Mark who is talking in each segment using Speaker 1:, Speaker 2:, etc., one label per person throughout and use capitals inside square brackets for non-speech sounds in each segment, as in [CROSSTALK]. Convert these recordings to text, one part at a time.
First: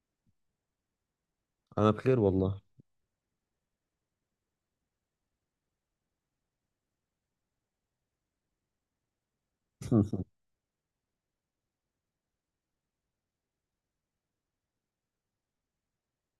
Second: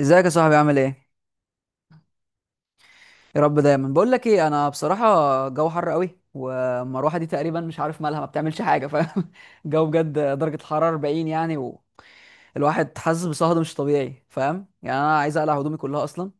Speaker 1: ازيك يا صاحبي؟ عامل ايه؟
Speaker 2: انا بخير والله.
Speaker 1: يا رب. دايما بقول لك ايه، انا بصراحه جو حر قوي، والمروحه دي تقريبا مش عارف مالها، ما بتعملش حاجه، فاهم؟ [LAUGHS] الجو بجد
Speaker 2: [LAUGHS]
Speaker 1: درجه الحراره 40 يعني، والواحد حاسس بصهد مش طبيعي، فاهم؟ يعني انا عايز اقلع هدومي كلها اصلا،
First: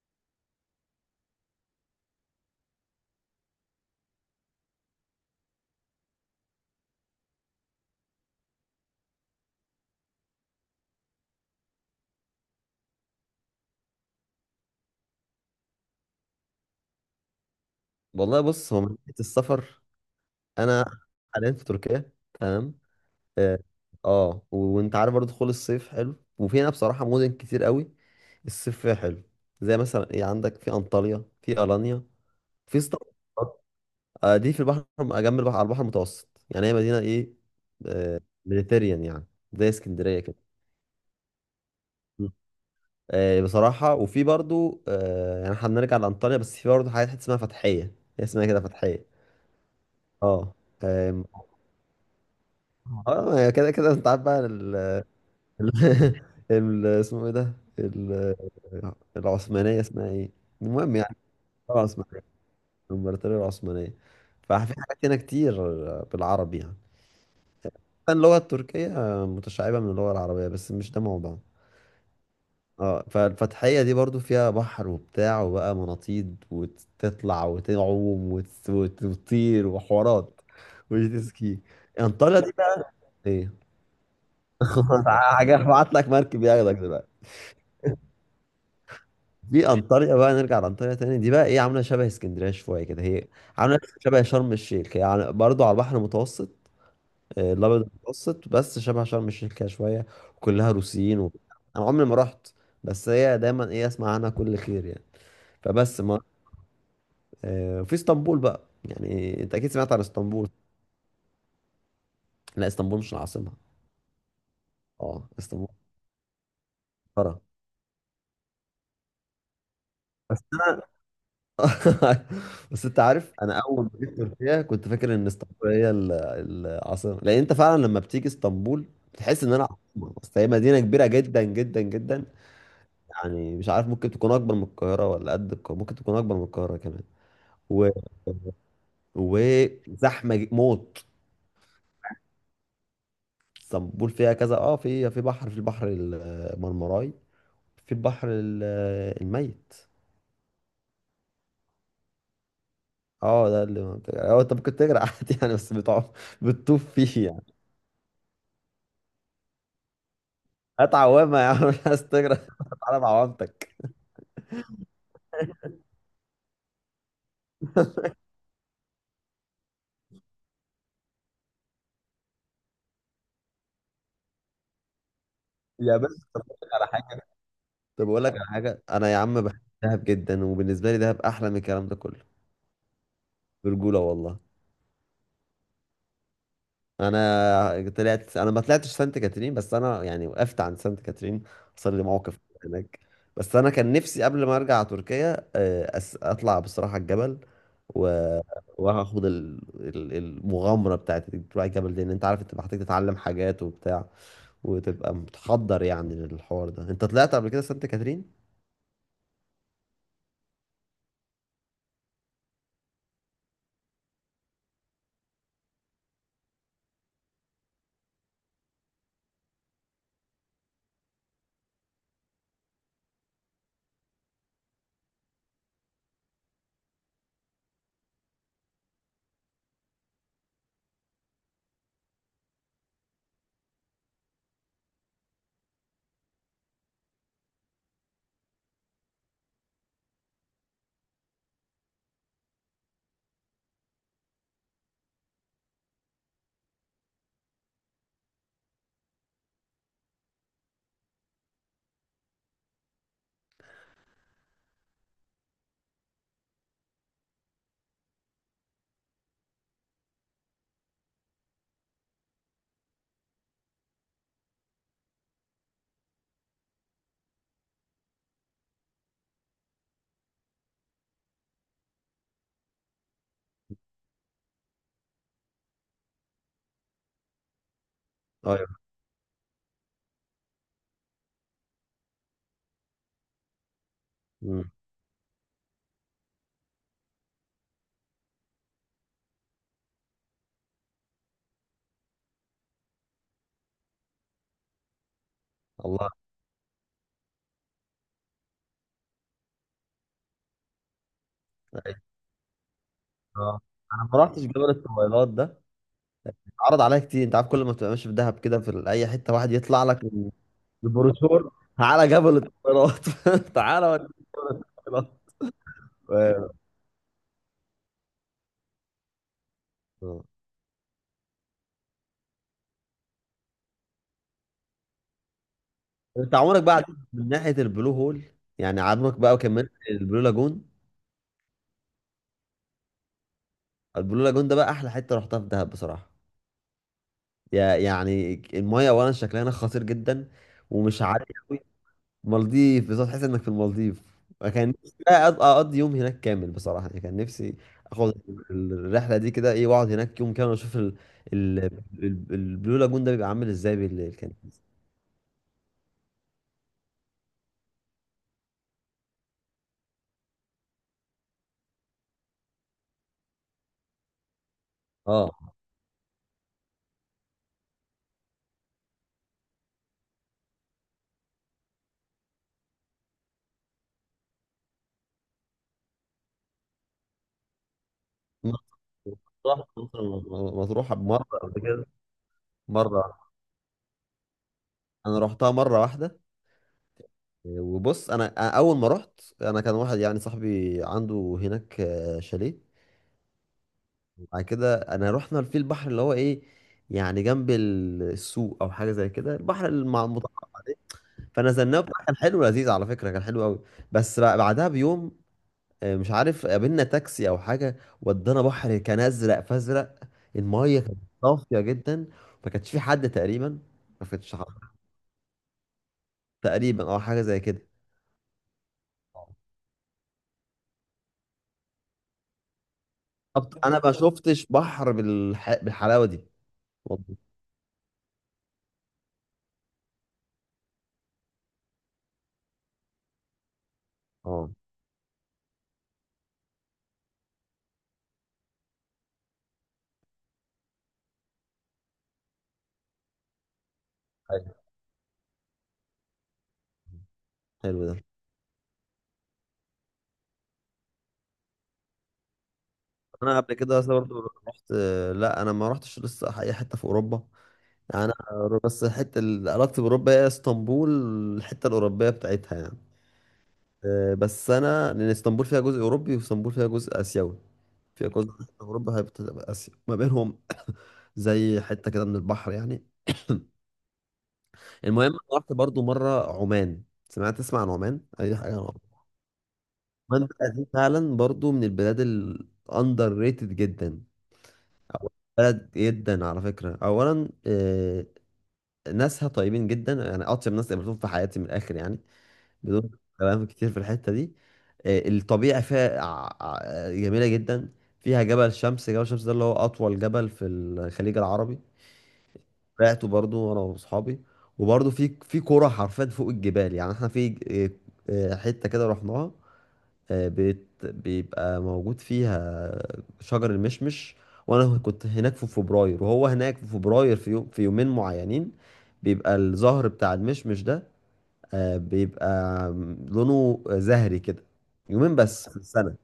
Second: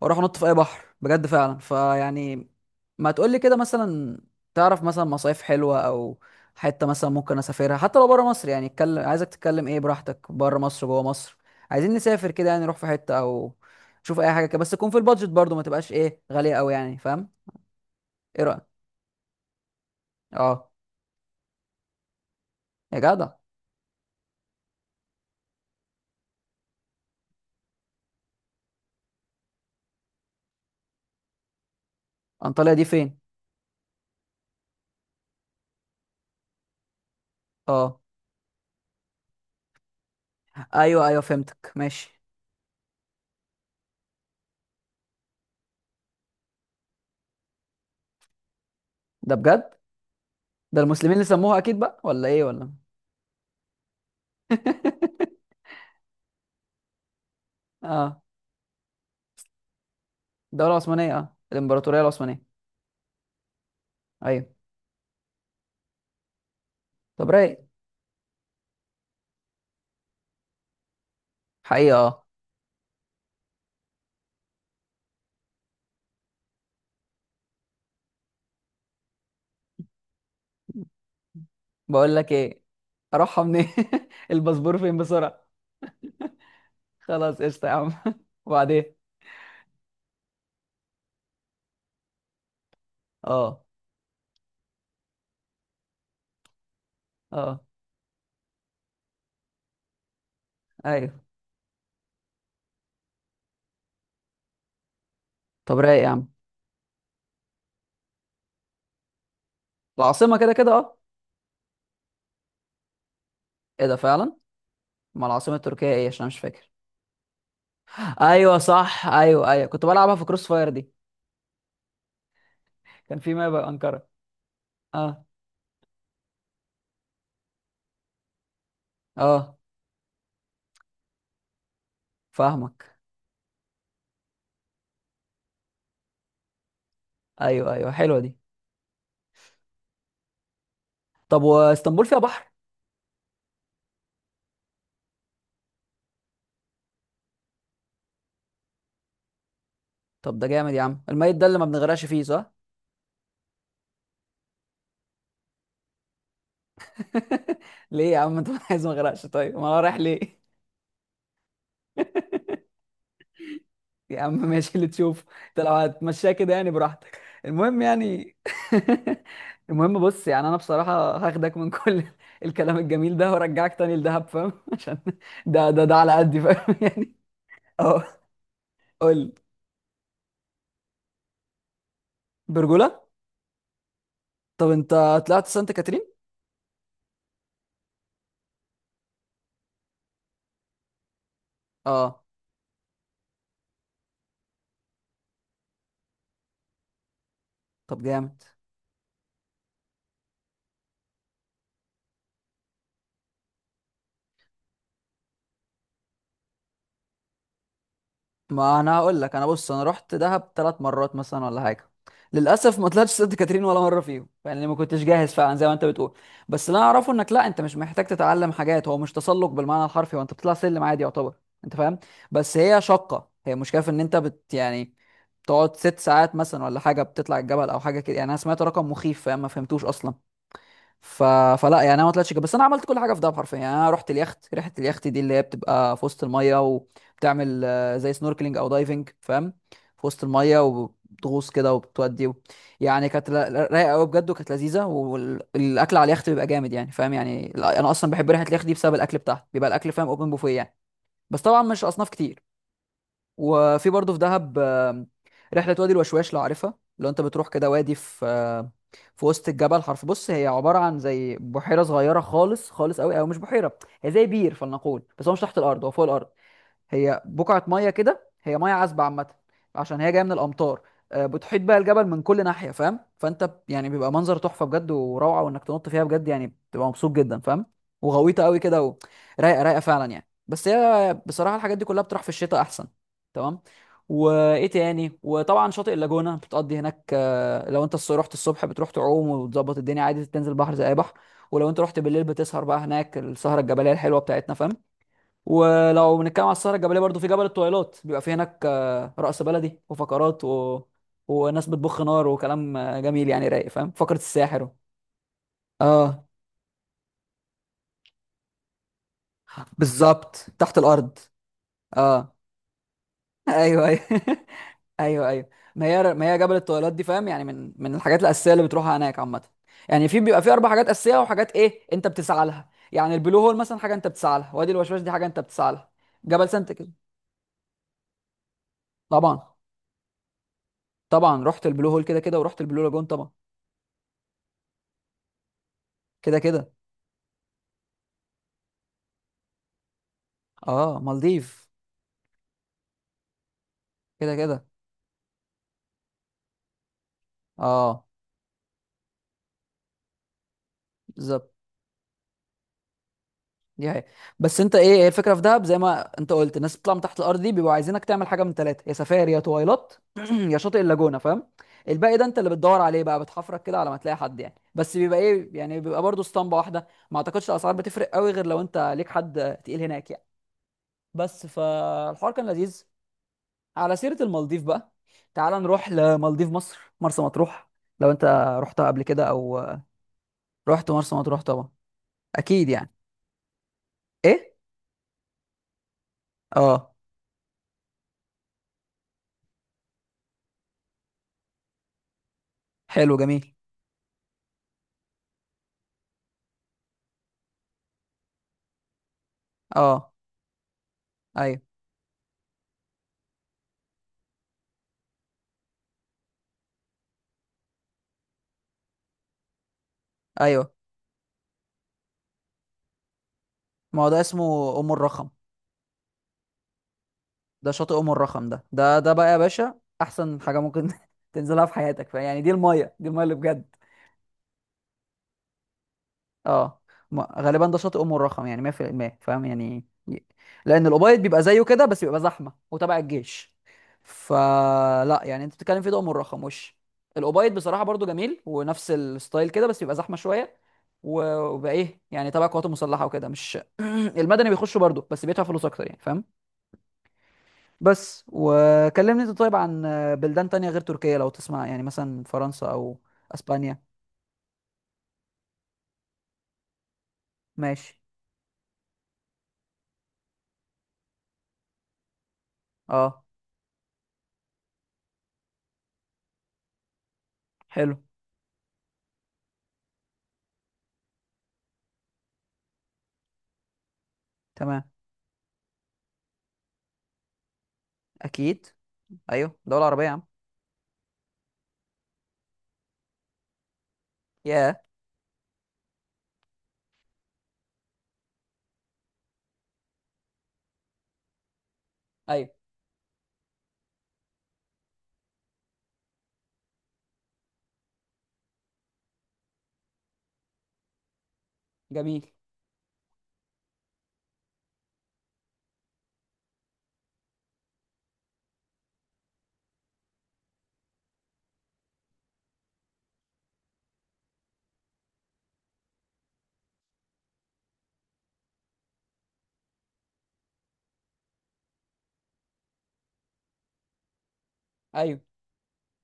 Speaker 1: واروح انط في اي بحر بجد فعلا، فيعني ما تقول لي كده مثلا، تعرف مثلا مصايف حلوه، او حته مثلا ممكن اسافرها حتى لو بره مصر. يعني اتكلم، عايزك تتكلم ايه براحتك، بره مصر، جوه مصر. عايزين نسافر كده، يعني نروح في حته او نشوف اي حاجه كده، بس تكون في البادجت برضو، ما تبقاش ايه غاليه قوي، يعني فاهم؟
Speaker 2: والله
Speaker 1: ايه رايك؟
Speaker 2: بص، هو من ناحيه السفر
Speaker 1: اه.
Speaker 2: انا حاليا في تركيا. تمام.
Speaker 1: يا جدع.
Speaker 2: اه. آه، و- وانت عارف برضه دخول الصيف حلو، وفي هنا بصراحه مدن كتير قوي الصيف فيها حلو. زي مثلا ايه، عندك في انطاليا، في الانيا،
Speaker 1: انطاليا
Speaker 2: في
Speaker 1: دي
Speaker 2: اسطنبول.
Speaker 1: فين؟
Speaker 2: دي في البحر، جنب البحر، على البحر المتوسط يعني. هي مدينه ايه،
Speaker 1: اه.
Speaker 2: ميديتيريان يعني، زي اسكندريه كده.
Speaker 1: ايوه ايوه فهمتك، ماشي.
Speaker 2: م. بصراحه وفي برضه يعني هنرجع لانطاليا، بس في برضه حاجات حتة اسمها فتحيه. هي اسمها كده فتحيه.
Speaker 1: ده بجد؟
Speaker 2: اه.
Speaker 1: ده المسلمين اللي سموها اكيد بقى، ولا ايه؟ ولا
Speaker 2: اه هي كده كده، انت عارف بقى ال
Speaker 1: [LAUGHS]
Speaker 2: ال [LAUGHS] اسمه ايه ده،
Speaker 1: اه.
Speaker 2: ال- العثمانية اسمها ايه.
Speaker 1: الدوله
Speaker 2: المهم يعني،
Speaker 1: العثمانيه، اه
Speaker 2: الدولة
Speaker 1: الامبراطوريه
Speaker 2: العثمانية،
Speaker 1: العثمانيه.
Speaker 2: الامبراطورية العثمانية.
Speaker 1: ايوه.
Speaker 2: ففي حاجات هنا كتير بالعربي يعني،
Speaker 1: طب رايق.
Speaker 2: كان اللغة التركية متشعبة من اللغة العربية، بس مش ده موضوع.
Speaker 1: حقيقة اه.
Speaker 2: اه، فالفتحية دي برضو فيها بحر وبتاع وبقى مناطيد وتطلع وتعوم وتطير وحوارات وجيت سكي.
Speaker 1: بقول لك
Speaker 2: انطاليا دي
Speaker 1: ايه،
Speaker 2: بقى
Speaker 1: اروحها
Speaker 2: ايه،
Speaker 1: منين؟ [LAUGHS] الباسبور فين
Speaker 2: [LAUGHS]
Speaker 1: بسرعة؟
Speaker 2: حاجة هبعت لك مركب ياخدك دلوقتي.
Speaker 1: خلاص، قشطة يا عم. [LAUGHS] وبعدين؟
Speaker 2: دي انطاليا بقى، نرجع لانطاليا تاني، دي بقى ايه، عامله شبه اسكندريه شويه كده هي،
Speaker 1: اه.
Speaker 2: عامله شبه شرم الشيخ هي، يعني برضه على البحر المتوسط.
Speaker 1: اه.
Speaker 2: الابيض المتوسط، بس شبه شرم الشيخ كده شويه، وكلها روسيين
Speaker 1: ايوه.
Speaker 2: و... انا عمري ما رحت، بس هي دايما ايه، اسمع عنها كل خير يعني.
Speaker 1: طب
Speaker 2: فبس
Speaker 1: رايق يا
Speaker 2: ما
Speaker 1: عم.
Speaker 2: في اسطنبول بقى، يعني انت اكيد سمعت عن
Speaker 1: العاصمة
Speaker 2: اسطنبول.
Speaker 1: كده كده، اه.
Speaker 2: لا، اسطنبول مش العاصمه.
Speaker 1: ايه ده فعلا؟ ما
Speaker 2: اه،
Speaker 1: العاصمة
Speaker 2: اسطنبول
Speaker 1: التركية ايه؟ عشان أنا مش فاكر.
Speaker 2: قاره
Speaker 1: ايوه صح، ايوه ايوه، كنت بلعبها في كروس فاير
Speaker 2: بس.
Speaker 1: دي.
Speaker 2: [LAUGHS] بس انت
Speaker 1: كان في،
Speaker 2: عارف،
Speaker 1: ما
Speaker 2: انا
Speaker 1: يبقى
Speaker 2: اول ما
Speaker 1: انقرة.
Speaker 2: جيت تركيا كنت فاكر
Speaker 1: اه.
Speaker 2: ان اسطنبول هي العاصمه، لان انت فعلا لما بتيجي اسطنبول بتحس ان
Speaker 1: اه
Speaker 2: انا عاصمه. بس هي مدينه كبيره جدا جدا جدا،
Speaker 1: فاهمك.
Speaker 2: يعني مش عارف، ممكن تكون اكبر من القاهره، ولا قد القاهره، ممكن تكون اكبر من القاهره كمان.
Speaker 1: ايوه
Speaker 2: و...
Speaker 1: ايوه حلوة دي.
Speaker 2: وزحمه موت.
Speaker 1: طب واسطنبول فيها بحر؟
Speaker 2: اسطنبول فيها كذا، اه، في بحر، في البحر المرمراي، في البحر الميت.
Speaker 1: طب ده جامد يا عم. الميت ده اللي ما بنغرقش فيه، صح؟
Speaker 2: اه ده اللي هو، انت ممكن تجري [LAUGHS] عادي يعني، بس بتقعد بتطوف فيه يعني.
Speaker 1: [LAUGHS] ليه يا عم؟ [LAUGHS] انت عايز ما اغرقش؟ طيب ما انا رايح ليه؟
Speaker 2: هات عوامه يا عم، [LAUGHS] مش عايز تجري. [LAUGHS] تعالى بعوامتك.
Speaker 1: يا عم ماشي، اللي تشوفه. انت لو هتمشيها كده، يعني براحتك، المهم يعني. [LAUGHS] المهم بص، يعني انا بصراحه هاخدك من كل [LAUGHS] الكلام الجميل ده، وارجعك تاني لدهب، فاهم؟ [LAUGHS] عشان ده
Speaker 2: يا
Speaker 1: على
Speaker 2: باشا
Speaker 1: قدي،
Speaker 2: طب أقول لك
Speaker 1: فاهم؟ [LAUGHS]
Speaker 2: على
Speaker 1: يعني
Speaker 2: حاجه،
Speaker 1: اه.
Speaker 2: طب اقول لك على حاجه، انا
Speaker 1: قول
Speaker 2: يا
Speaker 1: لي.
Speaker 2: عم بحب دهب جدا، وبالنسبه لي دهب احلى من الكلام ده كله.
Speaker 1: برجوله.
Speaker 2: برجوله والله.
Speaker 1: طب انت طلعت سانت كاترين؟
Speaker 2: انا طلعت، انا ما طلعتش سانت كاترين، بس انا يعني وقفت عن سانت كاترين. حصل لي
Speaker 1: اه.
Speaker 2: موقف هناك، بس انا كان نفسي قبل ما ارجع تركيا اطلع بصراحه الجبل،
Speaker 1: طب
Speaker 2: و...
Speaker 1: جامد.
Speaker 2: وهاخد المغامرة بتاعت إنك تروح الجبل دي. ان انت عارف انت محتاج تتعلم حاجات وبتاع، وتبقى متحضر يعني للحوار ده. انت طلعت قبل كده سانت كاترين؟
Speaker 1: ما انا هقول لك. انا بص، انا رحت دهب ثلاث مرات مثلا ولا حاجه، للاسف ما طلعتش سانت كاترين ولا مره فيهم، يعني ما كنتش جاهز فعلا زي ما انت بتقول. بس اللي انا اعرفه، انك لا، انت مش محتاج تتعلم حاجات. هو مش تسلق بالمعنى الحرفي، هو انت بتطلع سلم عادي يعتبر، انت فاهم؟ بس هي شاقه، هي مشكله في ان انت بت، يعني تقعد ست ساعات مثلا ولا حاجه بتطلع الجبل، او حاجه كده، يعني انا سمعت رقم مخيف، فاهم؟ ما فهمتوش اصلا. ف... فلا يعني انا ما طلعتش كده، بس انا عملت كل حاجه في دهب حرفيا. يعني انا رحت اليخت، رحله اليخت دي اللي هي بتبقى في وسط الميه وبتعمل زي سنوركلينج او دايفنج، فاهم؟ في وسط الميه وبتغوص كده وبتودي يعني كانت رايقه قوي بجد، وكانت لذيذه، والاكل على اليخت بيبقى جامد، يعني فاهم يعني. انا اصلا بحب رحله اليخت دي بسبب الاكل بتاعها، بيبقى الاكل فاهم اوبن بوفيه يعني. بس طبعا مش اصناف كتير. وفي برضه في دهب رحلة وادي الوشواش لو عارفها. لو انت بتروح كده وادي في، في وسط الجبل حرف. بص هي عبارة عن زي بحيرة صغيرة خالص، خالص قوي، او مش بحيرة، هي زي بير، فلنقول. بس هو مش تحت الارض، هو فوق الارض. هي بقعة مية كده، هي مية عذبة عامة، عشان هي جاية من الأمطار. بتحيط بقى الجبل من كل ناحية، فاهم؟ فأنت يعني بيبقى منظر تحفة بجد، وروعة، وإنك تنط فيها بجد، يعني بتبقى مبسوط جدا، فاهم؟ وغويطة قوي كده
Speaker 2: ايوه.
Speaker 1: رايقة رايقة فعلا يعني. بس هي بصراحة الحاجات دي كلها بتروح في الشتاء أحسن. تمام. وإيه
Speaker 2: مم.
Speaker 1: تاني؟ وطبعا شاطئ اللاجونة بتقضي هناك. لو أنت رحت الصبح بتروح تعوم وتظبط الدنيا عادي، تنزل بحر زي أي بحر. ولو أنت رحت بالليل بتسهر بقى هناك السهرة الجبلية الحلوة بتاعتنا، فاهم؟
Speaker 2: الله.
Speaker 1: ولو بنتكلم على السهره الجبليه برضو، في جبل الطويلات بيبقى فيه هناك رقص بلدي وفقرات وناس بتبخ نار وكلام جميل، يعني
Speaker 2: آه.
Speaker 1: رايق، فاهم؟
Speaker 2: انا
Speaker 1: فقره
Speaker 2: ما رحتش
Speaker 1: الساحر.
Speaker 2: جبل الطويلات ده،
Speaker 1: اه
Speaker 2: اتعرض عليا كتير. انت عارف، كل ما تبقى ماشي في دهب كده في اي حتة، واحد يطلع لك
Speaker 1: بالظبط، تحت الارض.
Speaker 2: البروشور، تعالى
Speaker 1: اه
Speaker 2: جبل الطويلات
Speaker 1: [LAUGHS]
Speaker 2: [LAUGHS]
Speaker 1: ايوه
Speaker 2: تعالى
Speaker 1: ايوه
Speaker 2: وديك جبل
Speaker 1: [LAUGHS]
Speaker 2: الطويلات.
Speaker 1: ايوه ايوه. ما هي
Speaker 2: و-
Speaker 1: جبل الطويلات دي فاهم، يعني من الحاجات الاساسيه اللي بتروحها هناك عامه. يعني في،
Speaker 2: آه.
Speaker 1: بيبقى في اربع حاجات اساسيه، وحاجات ايه انت بتسعى لها، يعني البلو هول مثلا حاجه انت بتسعى لها، وادي الوشواش دي حاجه انت بتسعى لها،
Speaker 2: انت
Speaker 1: جبل
Speaker 2: عمرك
Speaker 1: سانت
Speaker 2: بقى عديت
Speaker 1: كده.
Speaker 2: من ناحية البلو هول، يعني عمرك بقى
Speaker 1: طبعا،
Speaker 2: كملت البلو لاجون.
Speaker 1: طبعا رحت البلو هول كده كده، ورحت البلو لاجون طبعا.
Speaker 2: البلو لاجون ده بقى احلى حته رحتها في دهب بصراحه.
Speaker 1: كده كده.
Speaker 2: يا يعني المايه اولا شكلها هناك خطير جدا،
Speaker 1: اه
Speaker 2: ومش عالي قوي.
Speaker 1: مالديف.
Speaker 2: مالديف، بالظبط تحس انك في المالديف.
Speaker 1: كده كده
Speaker 2: كان نفسي بقى اقضي يوم هناك كامل بصراحه، يعني كان نفسي
Speaker 1: اه
Speaker 2: اخد الرحله دي كده ايه، واقعد هناك يوم كامل واشوف ال...
Speaker 1: بالظبط.
Speaker 2: ال... البلو لاجون ده بيبقى عامل ازاي
Speaker 1: دي هي.
Speaker 2: بالليل كان.
Speaker 1: بس انت، ايه هي الفكره في دهب زي ما انت قلت، الناس بتطلع من تحت الارض دي بيبقوا عايزينك تعمل حاجه من ثلاثه، يا سفاري، يا تويلات، [CLEARS THROAT] يا شاطئ اللاجونه، فاهم؟ الباقي ده انت اللي بتدور عليه بقى، بتحفرك كده على ما تلاقي حد، يعني بس بيبقى
Speaker 2: اه.
Speaker 1: ايه، يعني بيبقى برضه اسطمبه واحده، ما اعتقدش الاسعار بتفرق قوي، غير لو انت ليك حد تقيل هناك يعني. بس فالحوار كان لذيذ. على سيره المالديف بقى، تعال نروح لمالديف مصر، مرسى مطروح. لو انت رحتها قبل كده او،
Speaker 2: مطروح،
Speaker 1: رحت
Speaker 2: مطروح
Speaker 1: مرسى
Speaker 2: بمره
Speaker 1: مطروح
Speaker 2: قبل
Speaker 1: طبعا،
Speaker 2: كده.
Speaker 1: اكيد يعني.
Speaker 2: مره،
Speaker 1: ايه؟
Speaker 2: انا رحتها مره واحده.
Speaker 1: اه.
Speaker 2: وبص انا، اول ما رحت انا كان واحد يعني صاحبي عنده هناك شاليه.
Speaker 1: حلو جميل.
Speaker 2: بعد كده انا رحنا في البحر اللي هو ايه، يعني جنب السوق او حاجه زي كده، البحر
Speaker 1: اه
Speaker 2: المتعارف عليه.
Speaker 1: ايوه
Speaker 2: فنزلناه بقى، كان حلو لذيذ، على فكره كان حلو قوي. بس بقى بعدها بيوم مش عارف قابلنا تاكسي او حاجه ودانا بحر، كان ازرق فازرق.
Speaker 1: ايوه.
Speaker 2: الميه كانت صافيه جدا، ما كانش في حد تقريبا،
Speaker 1: ما
Speaker 2: ما
Speaker 1: هو ده
Speaker 2: كانش
Speaker 1: اسمه
Speaker 2: حد-
Speaker 1: ام الرخم.
Speaker 2: تقريبا او حاجه زي كده.
Speaker 1: ده شاطئ ام الرخم، ده بقى يا باشا احسن حاجه ممكن [LAUGHS] تنزلها في حياتك، يعني دي الميه، دي الميه اللي
Speaker 2: طب
Speaker 1: بجد.
Speaker 2: انا ما شفتش بحر بالحلاوه دي
Speaker 1: اه
Speaker 2: والله.
Speaker 1: غالبا ده شاطئ ام الرخم يعني 100%، فاهم يعني لان الابيض بيبقى زيه كده، بس بيبقى زحمه وتبع الجيش،
Speaker 2: اه.
Speaker 1: فلا يعني انت بتتكلم في ده، ام الرخم وش الابيض بصراحه برضو جميل ونفس الستايل كده، بس بيبقى زحمه شويه، وبقى ايه يعني، تبع القوات المسلحه وكده، مش [CLEARS THROAT] المدني
Speaker 2: حلو،
Speaker 1: بيخشوا برضو، بس بيدفع فلوس اكتر، يعني فاهم؟
Speaker 2: حلو ده.
Speaker 1: بس وكلمني انت طيب عن بلدان تانية غير تركيا لو تسمع، يعني مثلا فرنسا او
Speaker 2: انا قبل كده
Speaker 1: اسبانيا.
Speaker 2: اصلا برضه رحت، لا انا ما رحتش لسه اي حته في اوروبا.
Speaker 1: ماشي.
Speaker 2: يعني انا بس الحته اللي علاقتي باوروبا هي اسطنبول، الحته الاوروبيه بتاعتها يعني.
Speaker 1: اه.
Speaker 2: بس انا لان اسطنبول فيها جزء اوروبي، واسطنبول فيها جزء اسيوي،
Speaker 1: حلو.
Speaker 2: فيها جزء اوروبا هيبقى اسيا ما بينهم. [COUGHS] زي حته كده من البحر يعني. [COUGHS]
Speaker 1: تمام.
Speaker 2: المهم أنا رحت برضو مره عمان. سمعت، تسمع عن عمان اي حاجه؟
Speaker 1: اكيد. ايوه دولة عربية يا عم.
Speaker 2: المنطقة دي فعلا برضو من البلاد الاندر ريتد جدا،
Speaker 1: ياه.
Speaker 2: أو بلد جدا على فكرة. أولا ناسها طيبين جدا، يعني أطيب ناس قابلتهم في حياتي من الآخر يعني،
Speaker 1: ايوه
Speaker 2: بدون كلام كتير في الحتة دي. الطبيعة فيها جميلة جدا، فيها جبل شمس. جبل شمس ده اللي هو أطول جبل في الخليج العربي،
Speaker 1: جميل.
Speaker 2: طلعته برضو أنا وأصحابي. وبرضو في قرى حرفيا فوق الجبال، يعني احنا في حتة كده رحناها بيت، بيبقى موجود فيها شجر المشمش، وانا كنت هناك في فبراير، وهو هناك في فبراير في يوم، في يومين معينين بيبقى الزهر بتاع المشمش ده بيبقى لونه زهري كده. يومين
Speaker 1: ايوه.
Speaker 2: بس في السنة،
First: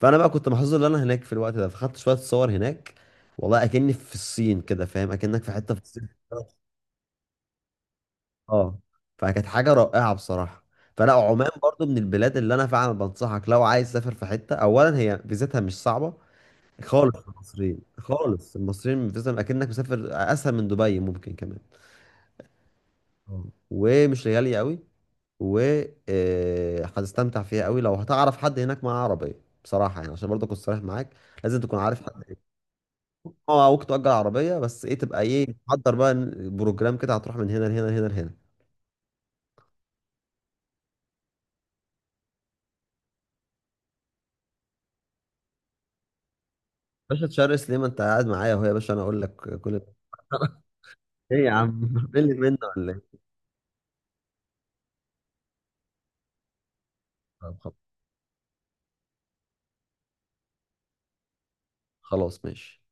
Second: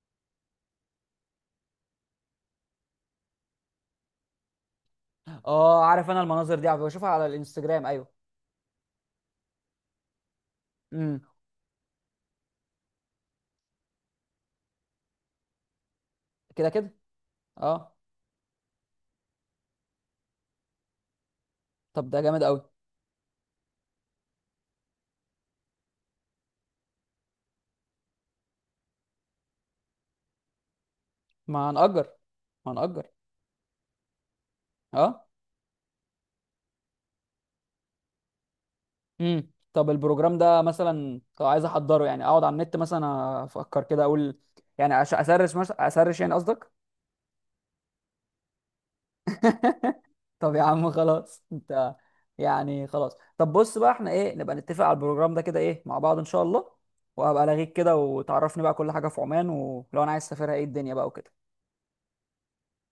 Speaker 2: فانا بقى كنت محظوظ ان انا هناك في الوقت ده، فخدت شوية صور هناك. والله اكني في الصين كده، فاهم اكنك في حتة في
Speaker 1: اه
Speaker 2: الصين.
Speaker 1: عارف، انا المناظر دي بشوفها على الانستجرام، ايوه.
Speaker 2: اه. فكانت حاجه رائعه بصراحه. فلا،
Speaker 1: امم.
Speaker 2: عمان برضو من البلاد اللي انا فعلا بنصحك، لو عايز تسافر في حته. اولا هي فيزتها مش صعبه
Speaker 1: كده كده.
Speaker 2: خالص، المصريين
Speaker 1: اه
Speaker 2: خالص، المصريين فيزتهم اكنك مسافر، اسهل من دبي ممكن كمان.
Speaker 1: طب ده جامد قوي.
Speaker 2: آه. ومش غاليه قوي، و هتستمتع فيها قوي. لو هتعرف حد هناك معاه عربيه بصراحه يعني، عشان برضه اكون صريح معاك، لازم
Speaker 1: ما
Speaker 2: تكون عارف
Speaker 1: هنأجر،
Speaker 2: حد.
Speaker 1: ما هنأجر.
Speaker 2: اه، ممكن تأجر عربيه، بس ايه تبقى
Speaker 1: اه.
Speaker 2: ايه، تحضر بقى بروجرام كده، هتروح من هنا لهنا لهنا لهنا.
Speaker 1: طب البروجرام ده مثلا لو عايز احضره، يعني اقعد على النت مثلا، افكر كده اقول، يعني اسرش مثلا، اسرش يعني قصدك؟
Speaker 2: باشا تشرس ليه، ما انت قاعد معايا اهو يا باشا، انا اقول لك كل ده.
Speaker 1: طب يا
Speaker 2: [LAUGHS]
Speaker 1: عم
Speaker 2: ايه
Speaker 1: خلاص
Speaker 2: يا
Speaker 1: انت،
Speaker 2: عم، ملي منه
Speaker 1: يعني
Speaker 2: ولا
Speaker 1: خلاص.
Speaker 2: ايه؟
Speaker 1: طب بص بقى، احنا ايه نبقى نتفق على البروجرام ده كده ايه مع بعض ان شاء الله، وهبقى الاغيك
Speaker 2: طب
Speaker 1: كده وتعرفني بقى كل حاجه في عمان، ولو انا عايز اسافرها ايه الدنيا بقى وكده.
Speaker 2: خلاص ماشي.